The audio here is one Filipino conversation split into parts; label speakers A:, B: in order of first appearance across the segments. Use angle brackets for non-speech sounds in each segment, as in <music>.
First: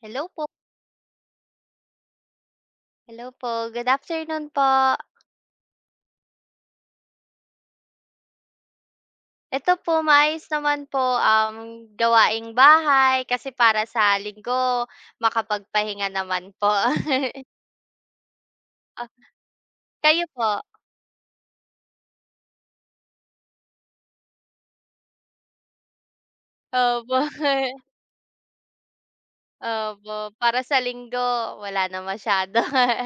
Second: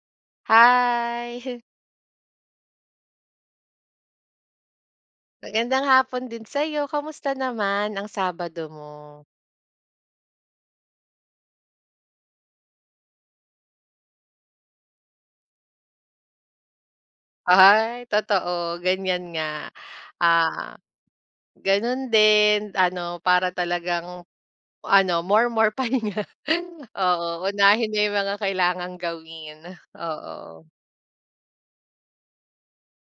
A: Hello po.
B: Hi, <laughs>
A: Hello po, good afternoon po.
B: magandang hapon din sa'yo. Kamusta naman ang Sabado mo?
A: Eto po, maayos naman po, gawaing bahay kasi para sa linggo makapagpahinga naman po. <laughs>
B: Ay, totoo
A: Ah,
B: ganyan nga.
A: kayo po?
B: Ah, ganun din ano, para talagang ano, more more pa pahinga. <laughs>
A: Opo,
B: Oo,
A: <laughs>
B: unahin mo yung mga kailangang gawin,
A: opo, para
B: oo.
A: sa linggo wala na masyado. <laughs>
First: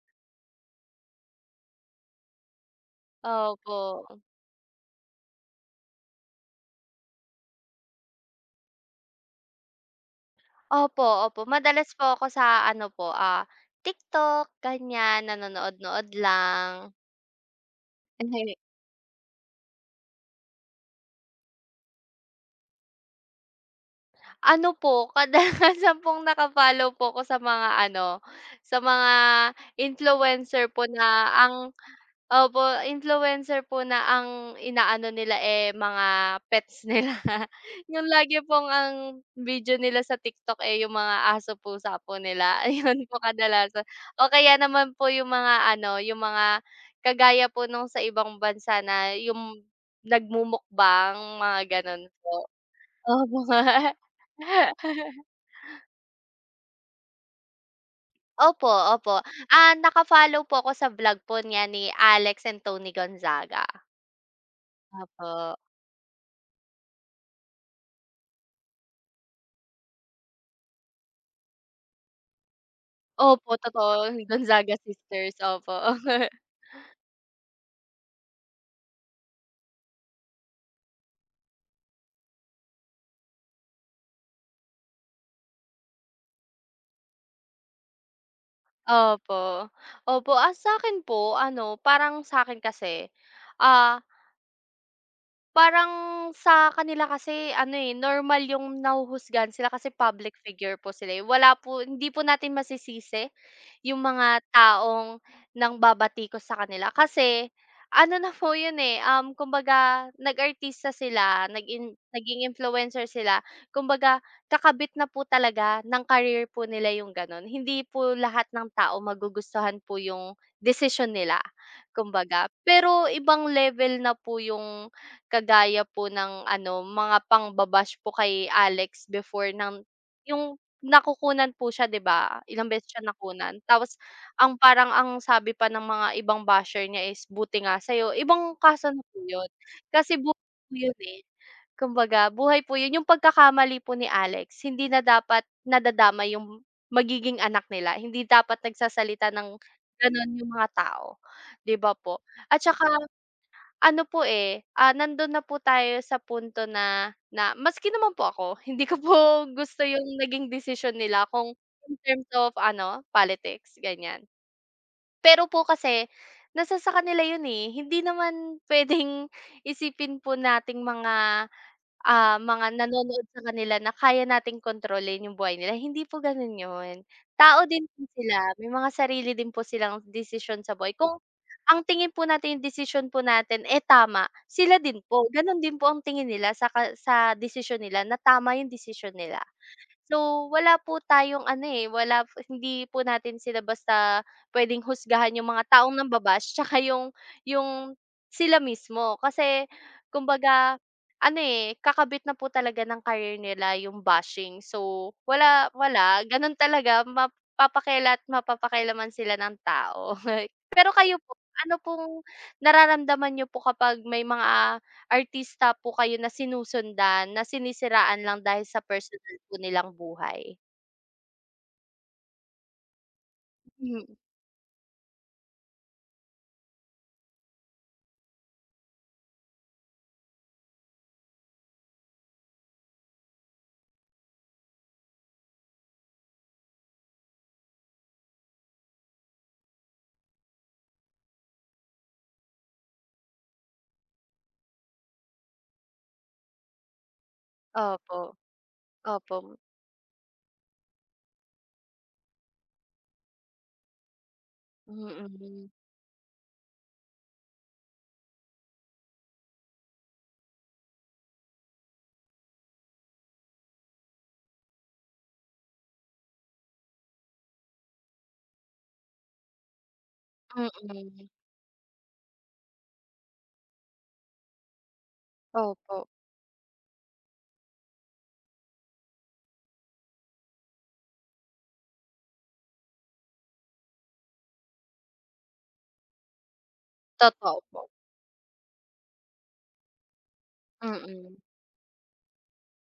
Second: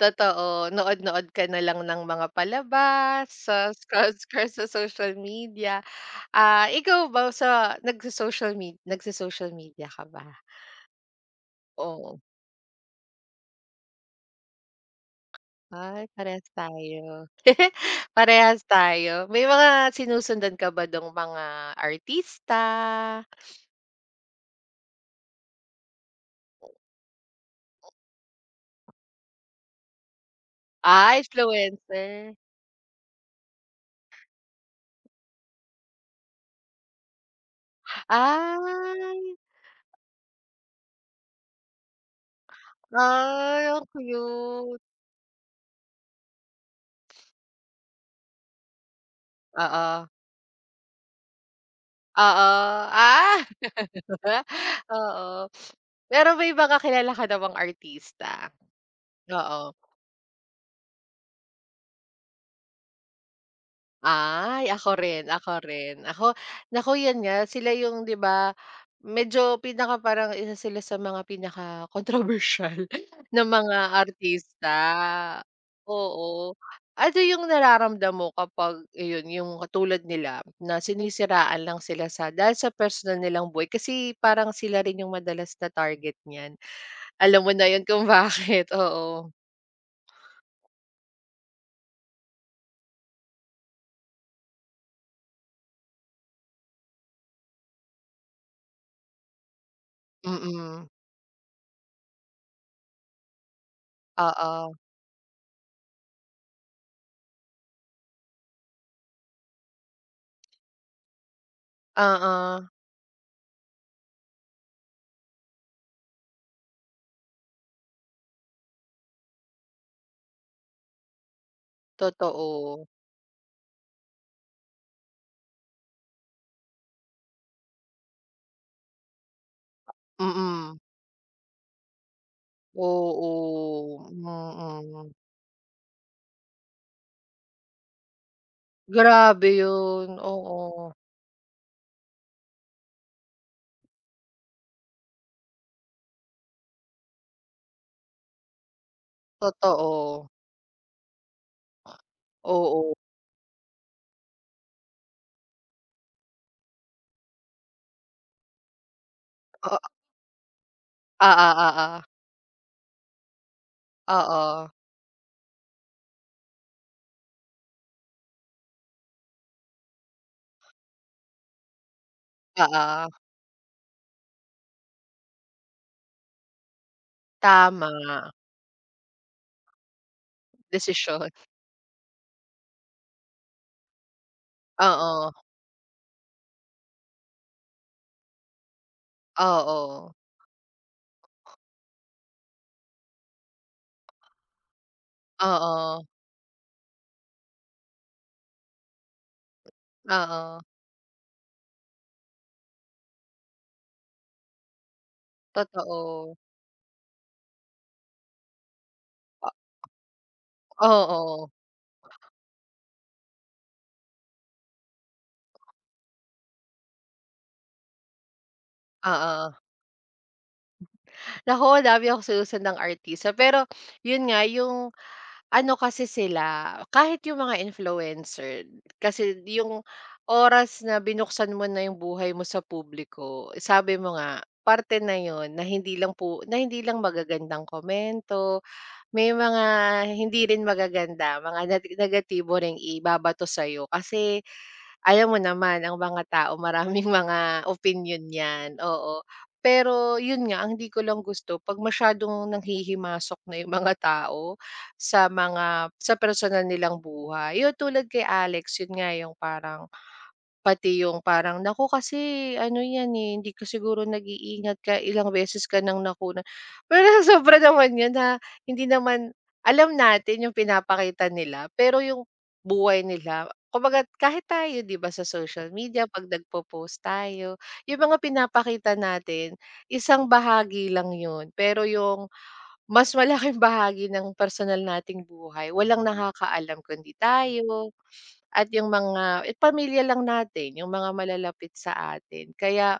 B: Totoo, nood-nood ka na lang ng mga palabas, sa
A: Opo.
B: scroll-scroll sa social media. Ah, ikaw ba sa nagso-social media ka ba?
A: Opo, opo, madalas po
B: Oo.
A: ako sa ano po, TikTok ganyan, nanonood-nood
B: Ay, parehas
A: lang.
B: tayo. <laughs> Parehas
A: <laughs>
B: tayo. May mga sinusundan ka ba dong mga artista?
A: Ano po, <laughs> kadalasan pong naka-follow po ko sa mga ano, sa mga influencer po
B: Ah,
A: na ang
B: influencer.
A: opo, influencer po na ang inaano nila, eh, mga pets nila. <laughs> Yung lagi pong ang
B: Ay,
A: video nila sa TikTok, eh, yung mga aso, pusa po nila, <laughs> ayun po
B: ay
A: kadalasan.
B: ang
A: O kaya
B: cute.
A: naman po yung mga ano, yung mga kagaya po nung sa ibang bansa na yung
B: Oo,
A: nagmumukbang, mga gano'n po.
B: oo, ah,
A: Opo.
B: <laughs>
A: <laughs>
B: oo. Pero may mga kilala ka na bang artista?
A: Opo, opo.
B: Oo.
A: Ah, naka-follow po ako sa vlog po niya ni Alex and Tony Gonzaga.
B: Ay, ako rin, ako
A: Opo.
B: rin. Ako naku, 'yun nga sila yung 'di ba, medyo pinaka parang isa sila sa mga pinaka controversial <laughs> na
A: Opo,
B: mga
A: totoo, <laughs> Gonzaga
B: artista.
A: sisters, opo.
B: Oo.
A: <laughs>
B: Ano yung nararamdam mo kapag iyon, yung katulad nila na sinisiraan lang sila sa dahil sa personal nilang buhay kasi parang sila rin yung madalas na target niyan. Alam mo na 'yun kung <laughs> bakit, oo.
A: Opo. Opo, sa'kin po ano, parang sa akin kasi, ah, parang sa kanila kasi ano, eh, normal yung nahuhusgahan sila kasi public figure
B: Mm.
A: po sila, eh. Wala po hindi po natin masisisi yung mga
B: Oo.
A: taong nang babati ko sa kanila kasi ano na po yun, eh, kumbaga nag-artista sila, naging
B: Oo,
A: influencer sila, kumbaga kakabit na po talaga ng career po nila yung gano'n. Hindi po lahat ng tao magugustuhan po yung decision nila, kumbaga.
B: totoo.
A: Pero ibang level na po yung kagaya po ng ano, mga pang po kay Alex before ng
B: Mm,
A: yung
B: mm.
A: nakukunan po siya, 'di ba? Ilang beses siya nakunan tapos
B: Oo,
A: ang parang
B: mm.
A: ang sabi pa ng mga ibang basher niya is, "Buti nga sa'yo." Ibang kaso na po yun,
B: Grabe yun,
A: kasi buhay po
B: oo,
A: yun, eh. Kumbaga buhay po yun, yung pagkakamali po ni Alex hindi na dapat nadadamay yung magiging anak nila, hindi dapat nagsasalita ng
B: totoo.
A: gano'n yung mga tao, 'di ba po? At saka
B: Oo,
A: ano po, eh, nandun na po tayo sa punto na na maski naman po ako, <laughs> hindi ko po
B: oo,
A: gusto yung naging decision nila
B: oo,
A: kung in
B: oo,
A: terms of ano, politics, ganyan.
B: oo,
A: Pero po kasi nasa sa kanila yun, eh, hindi naman puwedeng <laughs> isipin po nating mga ah, mga
B: oo,
A: nanonood sa kanila na kaya nating kontrolin yung buhay nila, hindi po gano'n 'yun. Tao din
B: tama,
A: po sila, may mga sarili din po silang desisyon sa buhay. Kung
B: desisyon.
A: ang tingin po natin yung desisyon po natin, eh, tama, sila din po,
B: Oo,
A: gano'n din po ang tingin nila sa ka sa desisyon nila na tama yung desisyon nila.
B: oo,
A: So, wala po tayong ano, eh, wala po hindi po natin sila basta puwedeng husgahan yung mga taong
B: oo,
A: namba-bash <laughs> tsaka yung sila mismo. Kasi
B: oo,
A: kumbaga ano, eh, kakabit na po talaga ng career nila yung bashing. So, wala wala,
B: totoo.
A: gano'n talaga mapapakila't mapapakialaman sila
B: O,
A: ng tao. <laughs> Pero kayo po,
B: oo,
A: ano pong nararamdaman nyo po kapag may mga artista po kayo na sinusundan, na sinisiraan lang dahil sa personal
B: oo.
A: po nilang buhay.
B: Naku, ang dami akong sinusunod ng artista pero
A: Hmm,
B: yun nga yung ano kasi sila, kahit yung mga influencer, kasi yung oras na binuksan mo na yung buhay mo sa publiko, sabi mo nga, parte na yun na hindi lang magagandang komento, may mga hindi rin magaganda, mga negatibo ring ibabato sa'yo kasi alam mo naman ang mga tao maraming <laughs> mga
A: opo,
B: opinion 'yan, oo.
A: opo,
B: Pero 'yun nga, ang di ko lang gusto 'pag masyadong nanghihimasok na 'yung <laughs> mga tao
A: mm,
B: sa personal nilang buhay. 'Yun tulad kay Alex, 'yun nga 'yung parang pati yung parang, "Naku kasi ano yan, eh, hindi ka siguro nag-iingat kaya ilang beses ka ng nakunan." Pero <laughs> sa sobra naman yun na hindi naman alam natin yung
A: mm,
B: pinapakita nila, pero yung buhay nila kumbaga kahit tayo 'di ba sa social media
A: opo,
B: 'pag nagpo-post tayo, yung mga pinapakita natin isang bahagi lang yun, pero yung mas malaking bahagi ng personal nating buhay walang nakakaalam kundi
A: totoo po,
B: tayo. At yung mga eh, pamilya lang natin, yung mga
A: mm,
B: malalapit sa atin. Kaya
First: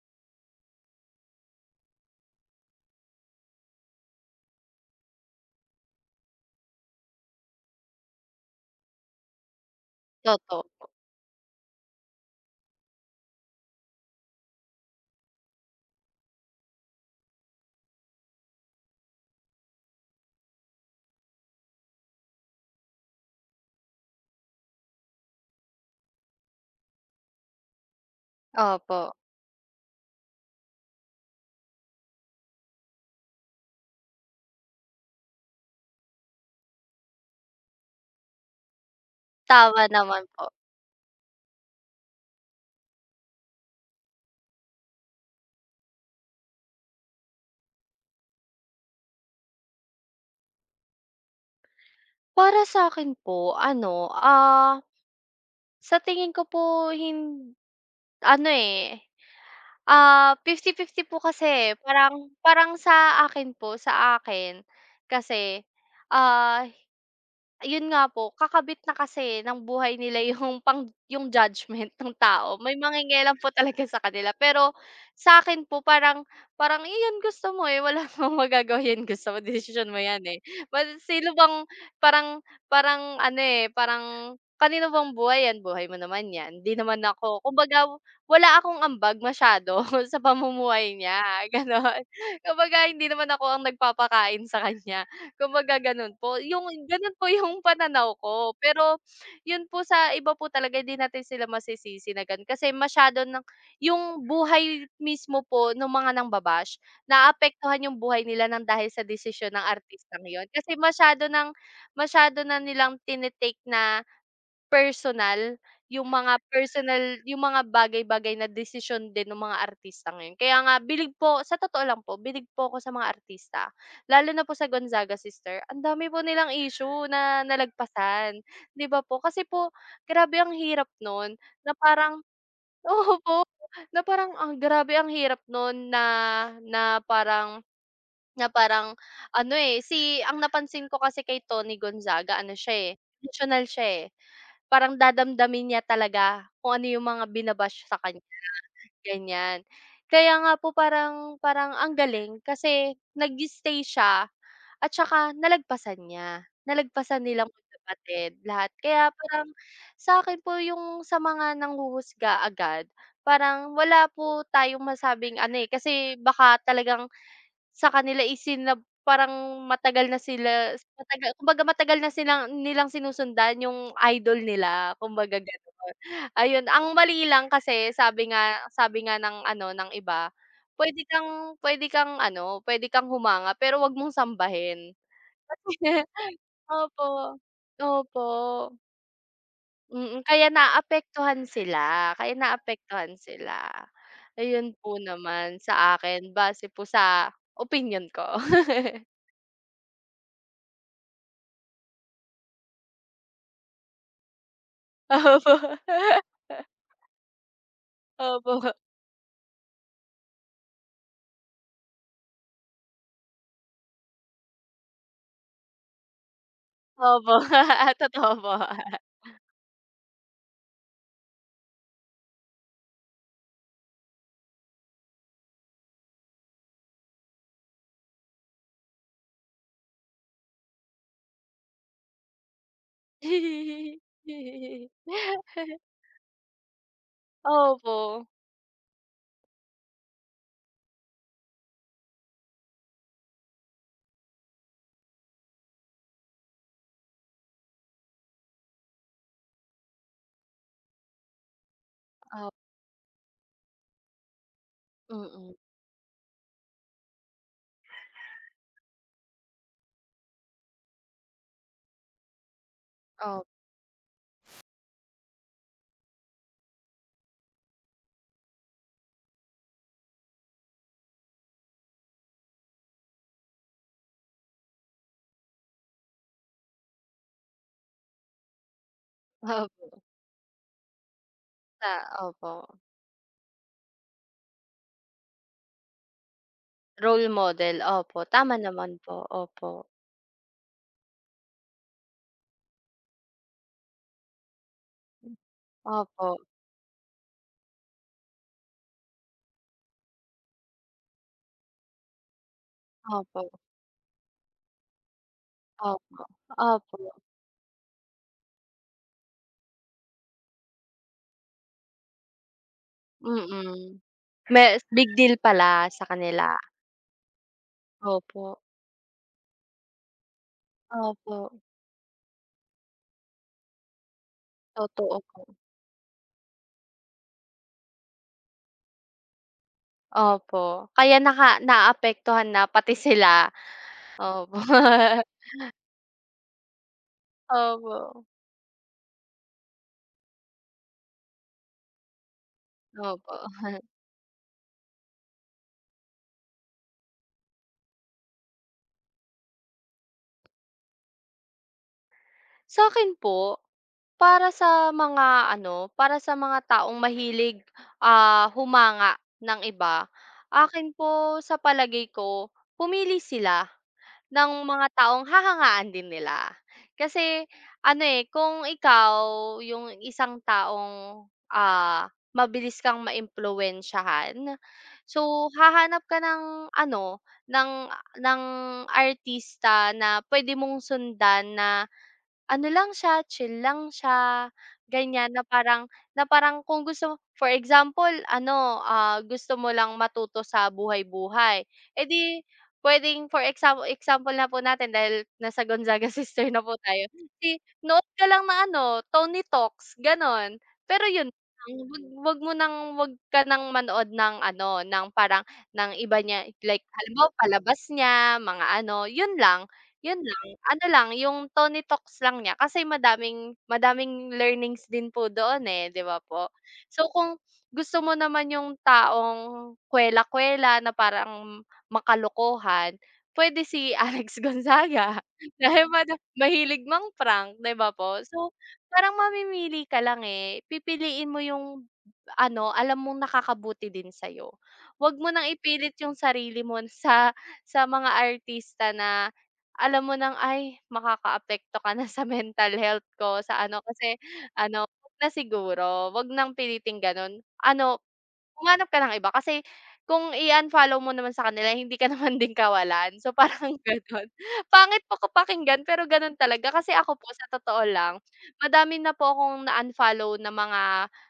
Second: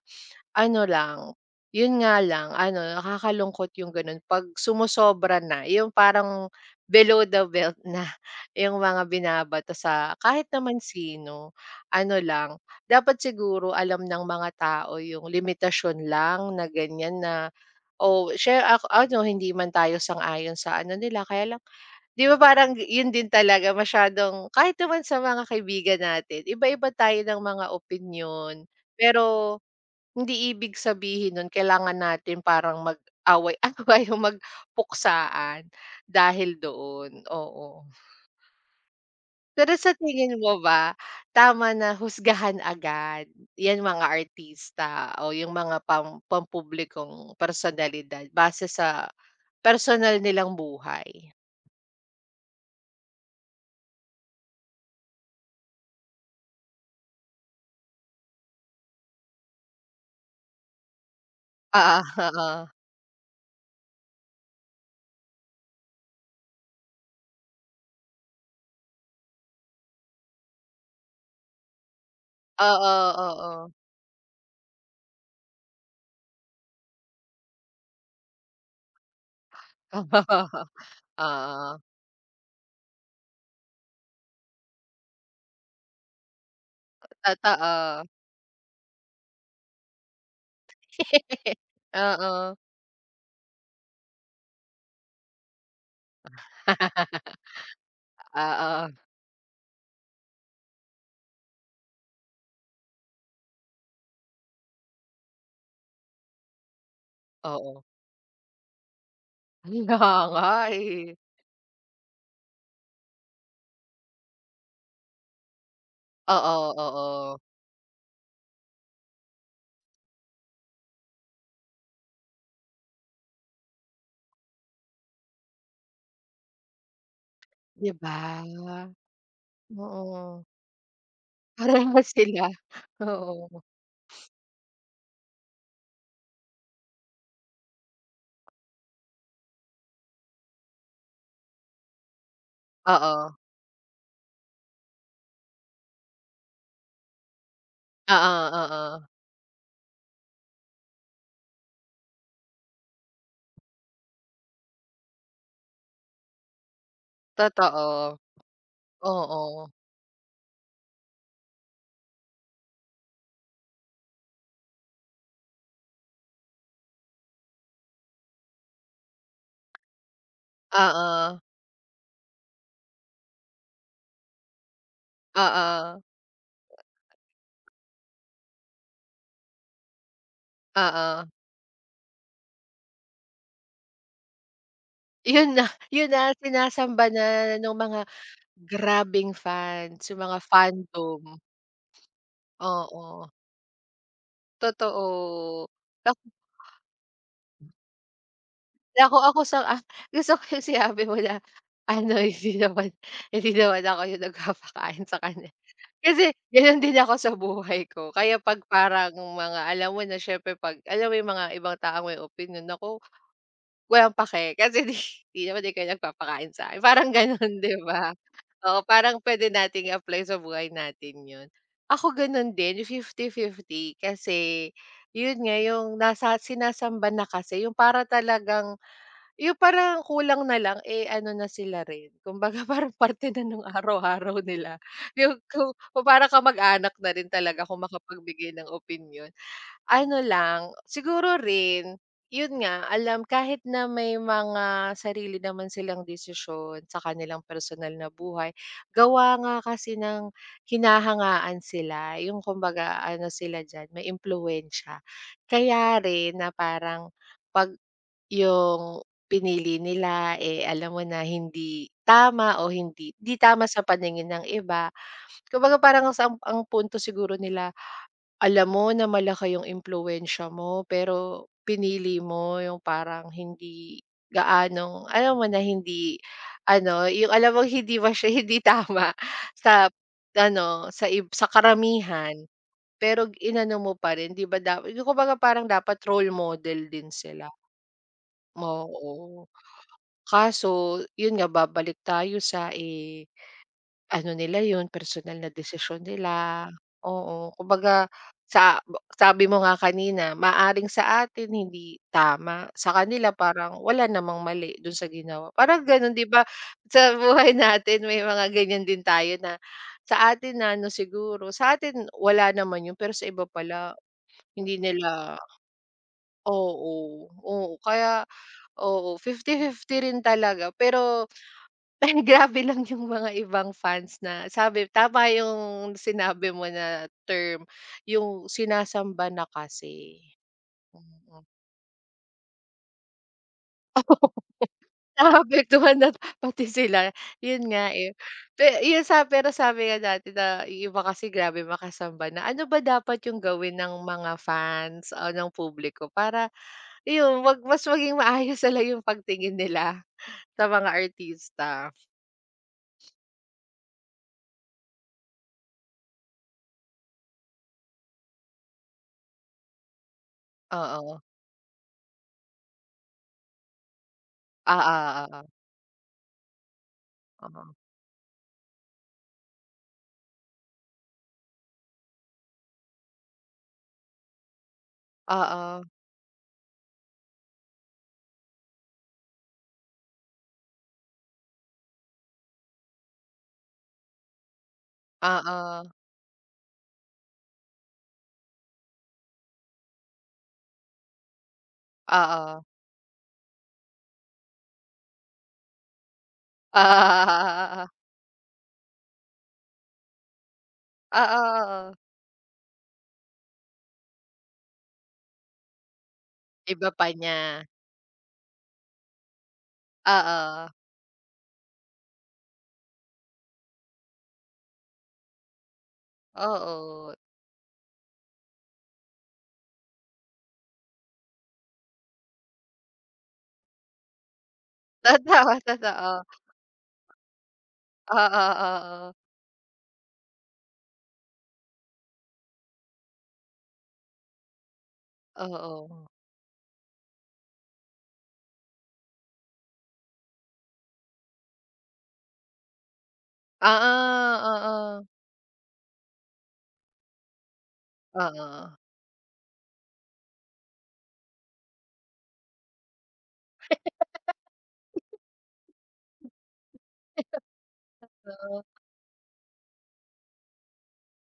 B: ano lang, yun nga lang ano, nakakalungkot yung gano'n 'pag sumosobra na, yung parang below the belt na <laughs> yung mga binabato sa kahit
A: totoo
B: naman
A: po,
B: sino. Ano lang, dapat siguro alam ng mga tao yung limitasyon lang na ganyan na, o share ako ano, hindi man tayo sang-ayon sa ano nila kaya lang, 'di ba parang yun din talaga masyadong kahit naman sa mga kaibigan natin iba-iba tayo ng mga opinyon.
A: opo,
B: Pero hindi ibig sabihin nun kailangan natin parang mag-away-away <laughs> o magpuksaan dahil doon, oo. Pero
A: tama
B: sa
A: naman
B: tingin
A: po.
B: mo ba tama na husgahan agad 'yang mga artista o yung mga pampublikong personalidad base sa personal nilang buhay?
A: Para sa'kin po ano, sa tingin ko po hin ano, eh 50-50 po kasi, eh.
B: Oo,
A: Parang
B: oo.
A: parang sa akin kasi, ah, yun nga po, kakabit na kasi ng buhay nila <laughs> yung pang yung judgment ng tao. May
B: Oo,
A: mangingialam po
B: oo.
A: talaga sa kanila. Pero sa akin po parang parang, "Eh, yan gusto mo, eh, wala <laughs> namang magagawa, yan gusto mo, desisyon mo yan, eh." But
B: <laughs>
A: sino bang
B: Oo,
A: parang parang ano, eh, parang kanino bang buhay yan, buhay mo naman yan. Hindi naman ako kumbaga
B: totoo.
A: wala akong ambag masyado <laughs> sa pamumuhay niya,
B: <laughs>
A: gano'n. <laughs>
B: Oo.
A: Kumbaga hindi naman ako ang nagpapakain sa kanya, kumbaga gano'n po. Yung gano'n po
B: <laughs>
A: yung pananaw ko,
B: Oo,
A: pero yun po sa iba po talaga hindi natin sila masisisi na gano'n kasi masyado ng yung buhay mismo po ng mga nangbabash,
B: oo.
A: naapektuhan yung buhay nila ng dahil sa desisyon ng
B: Kaya
A: artistang yun.
B: nga,
A: Kasi
B: eh.
A: masyado ng masyado na nilang tini na personal, yung mga
B: Oo,
A: personal
B: oo.
A: yung mga bagay-bagay na desisyon din ng mga artista ngayon. Kaya nga bilig po sa totoo lang po, bilig po ako sa mga artista. Lalo na po sa Gonzaga sister, ang dami po nilang issue na
B: 'Di ba?
A: nalagpasan, 'di ba po? Kasi po grabe
B: Oo,
A: ang hirap nun na
B: parehas
A: parang
B: sila.
A: <laughs> oo po,
B: Oo.
A: na parang ang grabe ang hirap nun na na parang ano, eh, si ang napansin ko kasi kay Tony Gonzaga ano siya, eh,
B: Oo.
A: emosyonal siya, eh. Parang dadamdamin niya talaga kung ano yung mga bina sa kanya,
B: Oo, oo.
A: ganyan. Kaya nga po parang parang ang galing kasi nag-stay siya at saka nalagpasan niya, nalagpasan nilang
B: Totoo.
A: magkapatid lahat. Kaya parang
B: Oo.
A: sa akin po yung sa mga nanghuhusga agad, parang wala po tayong masabing ano, eh, kasi baka talagang sa kanila isinab parang matagal na sila
B: Oo.
A: matagal kumbaga matagal na silang nilang sinusundan yung idol nila, kumbaga gano'n.
B: Oo.
A: Ayun, ang mali lang kasi sabi nga ng ano, ng iba, puwede
B: Oo.
A: kang puwede kang ano, puwede kang humanga pero huwag mong sambahin.
B: Yun na
A: <laughs> Opo,
B: sinasamba na ng mga
A: opo,
B: grabbing fans, yung
A: mm,
B: mga
A: kaya
B: fandom.
A: naapektuhan sila, kaya naapektuhan
B: Oo.
A: sila. Ayun po naman
B: Totoo.
A: sa
B: Ak
A: akin base po sa opinyon ko.
B: ako ako sa gusto ko yung sinabi mo na ano, hindi naman ako yung nagpapakain sa kanya.
A: <laughs> Opo.
B: Kasi gano'n din ako sa buhay ko. Kaya 'pag
A: Opo,
B: parang mga alam mo na siyempre 'pag alam mo yung mga ibang tao may opinyon, ako walang pake kasi 'di <laughs> 'di naman ikaw yung nagpapakain sa'kin, parang
A: opo,
B: gano'n <laughs> 'di
A: <laughs>
B: ba?
A: totoo po.
B: Oo, parang puwede nating i-apply sa buhay natin 'yun. Ako gano'n din fifty fifty kasi 'yun nga yung nasa sinasamba na kasi yung para talagang yung parang kulang na lang, eh, ano na sila rin <laughs> kumbaga parang parte na nung araw-araw nila yung kung parang kamag-anak na rin talaga kung
A: Opo.
B: makapagbigay ng opinyon. Ano lang, siguro rin, yun nga, alam kahit na may mga sarili naman silang desisyon sa kanilang personal na buhay, gawa nga kasi ng hinahangaan sila, yung kumbaga ano sila diyan, may impluwensiya.
A: Mm,
B: Kaya rin na parang 'pag yung pinili nila, eh, alam mo na hindi tama o hindi hindi
A: op
B: tama sa paningin ng iba, kumbaga parang sa ang punto siguro nila alam mo na malaki yung impluwensiya mo, pero pinili mo yung parang hindi gaanong alam mo na hindi ano, yung alam mo hindi ba siya <laughs> hindi tama sa
A: opo,
B: ano, sa
A: ta
B: karamihan,
A: opo.
B: pero inano mo pa rin 'di ba dapat yung kumbaga parang dapat role model din
A: Role
B: sila.
A: model, opo, tama naman po,
B: Oo,
A: opo.
B: kaso yun nga babalik tayo sa, eh, ano nila yun, personal na desisyon
A: Opo,
B: nila, oo. Kumbaga sa sabi mo nga kanina, maaring sa atin hindi tama, sa kanila
A: opo,
B: parang wala namang mali dun sa ginawa. Parang ganun
A: opo,
B: 'di ba,
A: opo,
B: sa buhay natin may mga ganyan din tayo na sa atin na ano siguro, sa atin wala naman yun pero sa iba pala
A: mm.
B: hindi
A: Mas big deal
B: nila,
A: pala sa kanila,
B: oo, oo. Kaya
A: opo,
B: oo, fifty fifty rin talaga pero
A: opo,
B: <laughs> ay grabe lang yung mga ibang fans na sabi
A: totoo
B: tama
A: po,
B: yung sinabi mo na term, yung sinasamba na kasi.
A: opo. Kaya
B: Mm.
A: naapektuhan na pati sila,
B: Oo, <laughs>
A: opo, <laughs>
B: naapektuhan na pati sila, yun nga, eh.
A: opo,
B: Pe yun sa pero sabi nga natin na yung iba kasi grabe makasamba na. Ano ba dapat
A: opo.
B: yung
A: <laughs>
B: gawin ng mga fans o ng publiko para iyon wag mas maging maayos na lang yung pagtingin nila sa mga artista.
A: Sa'kin po para sa mga ano, para sa mga taong mahilig, humanga ng iba, akin
B: Oo.
A: po sa palagay ko, pumili sila ng
B: Oo,
A: mga taong
B: oo,
A: hahangaan din nila. Kasi
B: oo.
A: ano, eh, kung ikaw yung isang taong, ah, mabilis kang maimpluwensyahan,
B: Oo,
A: so
B: oo.
A: hahanap ka ng ano, ng ng artista na puwede mong sundan na ano lang siya, chill lang siya, ganyan na
B: Oo.
A: parang kung gusto mo for example ano, gusto mo lang matuto sa buhay-buhay, eh di
B: Oo.
A: puwedeng for example na po natin dahil nasa Gonzaga <laughs> sister na
B: <laughs>
A: po tayo, di
B: ah
A: nood ka lang ng ano, Tony Talks gano'n. Pero yun
B: oo,
A: lang,
B: oo.
A: wag wag mo nang wag ka nang manood ng ano, ng parang ng iba niya like
B: Iba pa
A: halimbawa
B: niya.
A: palabas niya, mga ano, yun lang
B: Oo,
A: ano lang, yung Tony Talks lang niya kasi madaming madaming learnings din po doon, eh, 'di ba po? So,
B: oo.
A: kung gusto mo naman yung taong kuwela-kuwela na parang makalokohan, pwede si Alex Gonzaga
B: Totoo,
A: <laughs>
B: <laughs>
A: dahil mada
B: totoo.
A: mahilig mang-prank, 'di ba po?
B: Oo,
A: So,
B: oo.
A: parang mamimili ka lang, eh, pipiliin mo yung ano, alam mong nakakabuti din sa'yo. Wag mo nang ipilit
B: Oo.
A: yung sarili mo <laughs> sa mga artista na alam mo nang, "Ay makakaapekto ka na sa mental health ko, sa ano." Kasi
B: Oo,
A: ano,
B: oo.
A: 'wag na siguro, 'wag nang piliting gano'n. Ano,
B: Oo.
A: humanap ka ng iba kasi kung i-unfollow mo naman sa kanila hindi ka <laughs> naman din kawalan. So, parang <laughs> gano'n. Pangit po pakinggan pero gano'n talaga kasi ako po sa totoo lang,
B: Oo.
A: madami na po akong na-unfollow na mga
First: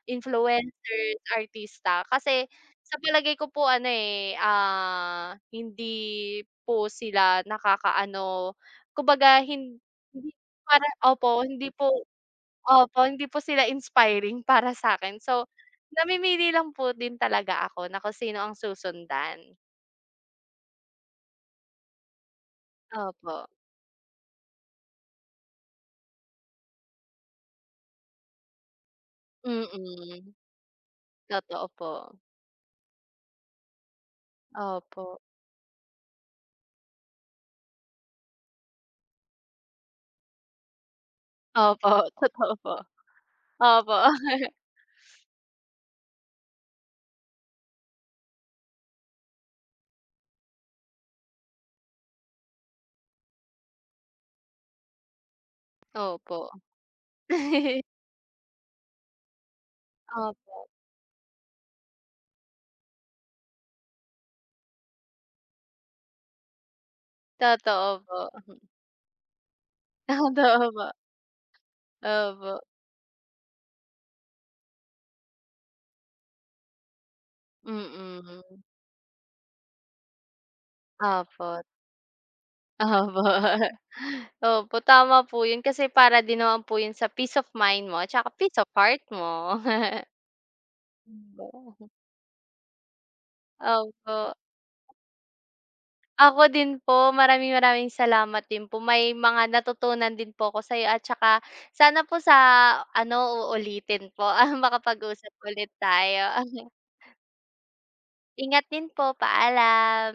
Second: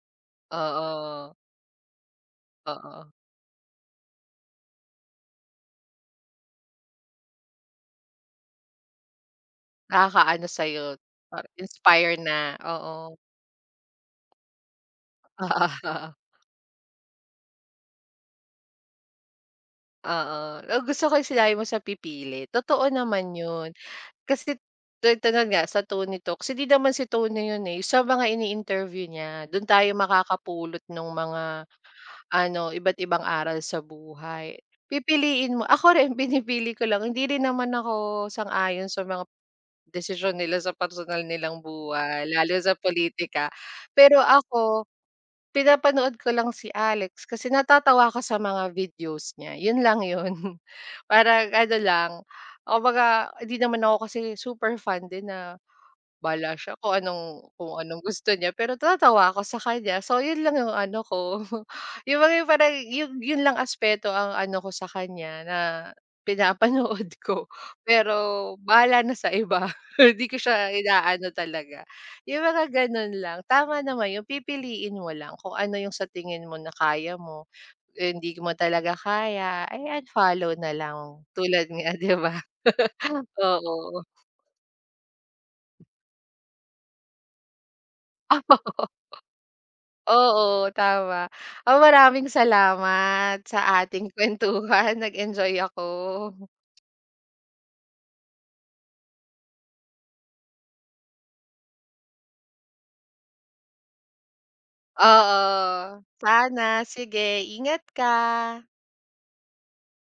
A: influencers,
B: Oo,
A: artista kasi sa
B: oo.
A: palagay ko po ano, eh, hindi po sila nakakaano, kumbaga hindi
B: Nakakaano sa'yo,
A: para
B: parang inspire na,
A: opo,
B: oo.
A: hindi po sila inspiring <laughs> para sa'kin. So,
B: <laughs>
A: namimili lang po din talaga ako na kung sino ang susundan.
B: Oo, oo. Oo, gusto ko yung sinabi mo sa pipili, totoo naman
A: Opo,
B: yun. Kasi tulad nga sa Tony Talks, hindi naman si Tony yun, eh, sa mga ini-interview niya, dun tayo
A: mm,
B: makakapulot ng mga
A: totoo po.
B: ano, iba't ibang aral sa buhay.
A: Opo,
B: Pipiliin mo ako rin <laughs> binipili ko lang, hindi rin naman ako sang-ayon sa mga desisyon nila sa personal nilang
A: opo, <laughs>
B: buhay, lalo
A: totoo po.
B: sa politika.
A: Opo,
B: Pero
A: <laughs>
B: ako, pinapanood ko lang si Alex kasi natatawa ako sa mga videos niya, yun lang yun. <laughs> Parang ano lang, kumbaga hindi naman ako kasi super fan din na
A: opo.
B: bahala siya kung anong kung
A: <laughs>
B: anong gusto niya, pero natatawa ako sa kanya. So, yun lang
A: Opo,
B: yung ano ko, <laughs> yung mga yung parang yun yun lang aspeto ang ano ko sa kanya na pinapanood ko.
A: totoo
B: Pero
A: po.
B: bahala na sa iba, <laughs>
A: <laughs>
B: hindi ko
A: Totoo
B: siya
A: po,
B: inaano talaga. Yung
A: opo,
B: mga ganun lang. Tama naman yung pipiliin mo lang kung ano yung sa tingin mo na kaya mo. Eh, hindi mo
A: mm.
B: talaga kaya, ay unfollow na lang
A: Opo,
B: tulad nga, 'di ba?
A: opo.
B: <laughs>
A: <laughs>
B: Oo.
A: Opo, tama po yun kasi para din naman po yun sa peace of mind mo at saka peace of
B: <laughs>
A: heart mo. <laughs>
B: Oo, tama.
A: Diba?
B: Ah, maraming salamat sa ating <laughs>
A: Opo.
B: kwentuhan. Nag-enjoy ako.
A: Ako din po, maraming maraming salamat din po. May mga natutunan din po ako sa sa'yo at saka sana po sa ano, uulitin po, <laughs> makapag-usap
B: Oo,
A: ulit tayo.
B: sana.
A: <laughs>
B: Sige, ingat ka.
A: Ingat din po, paalam.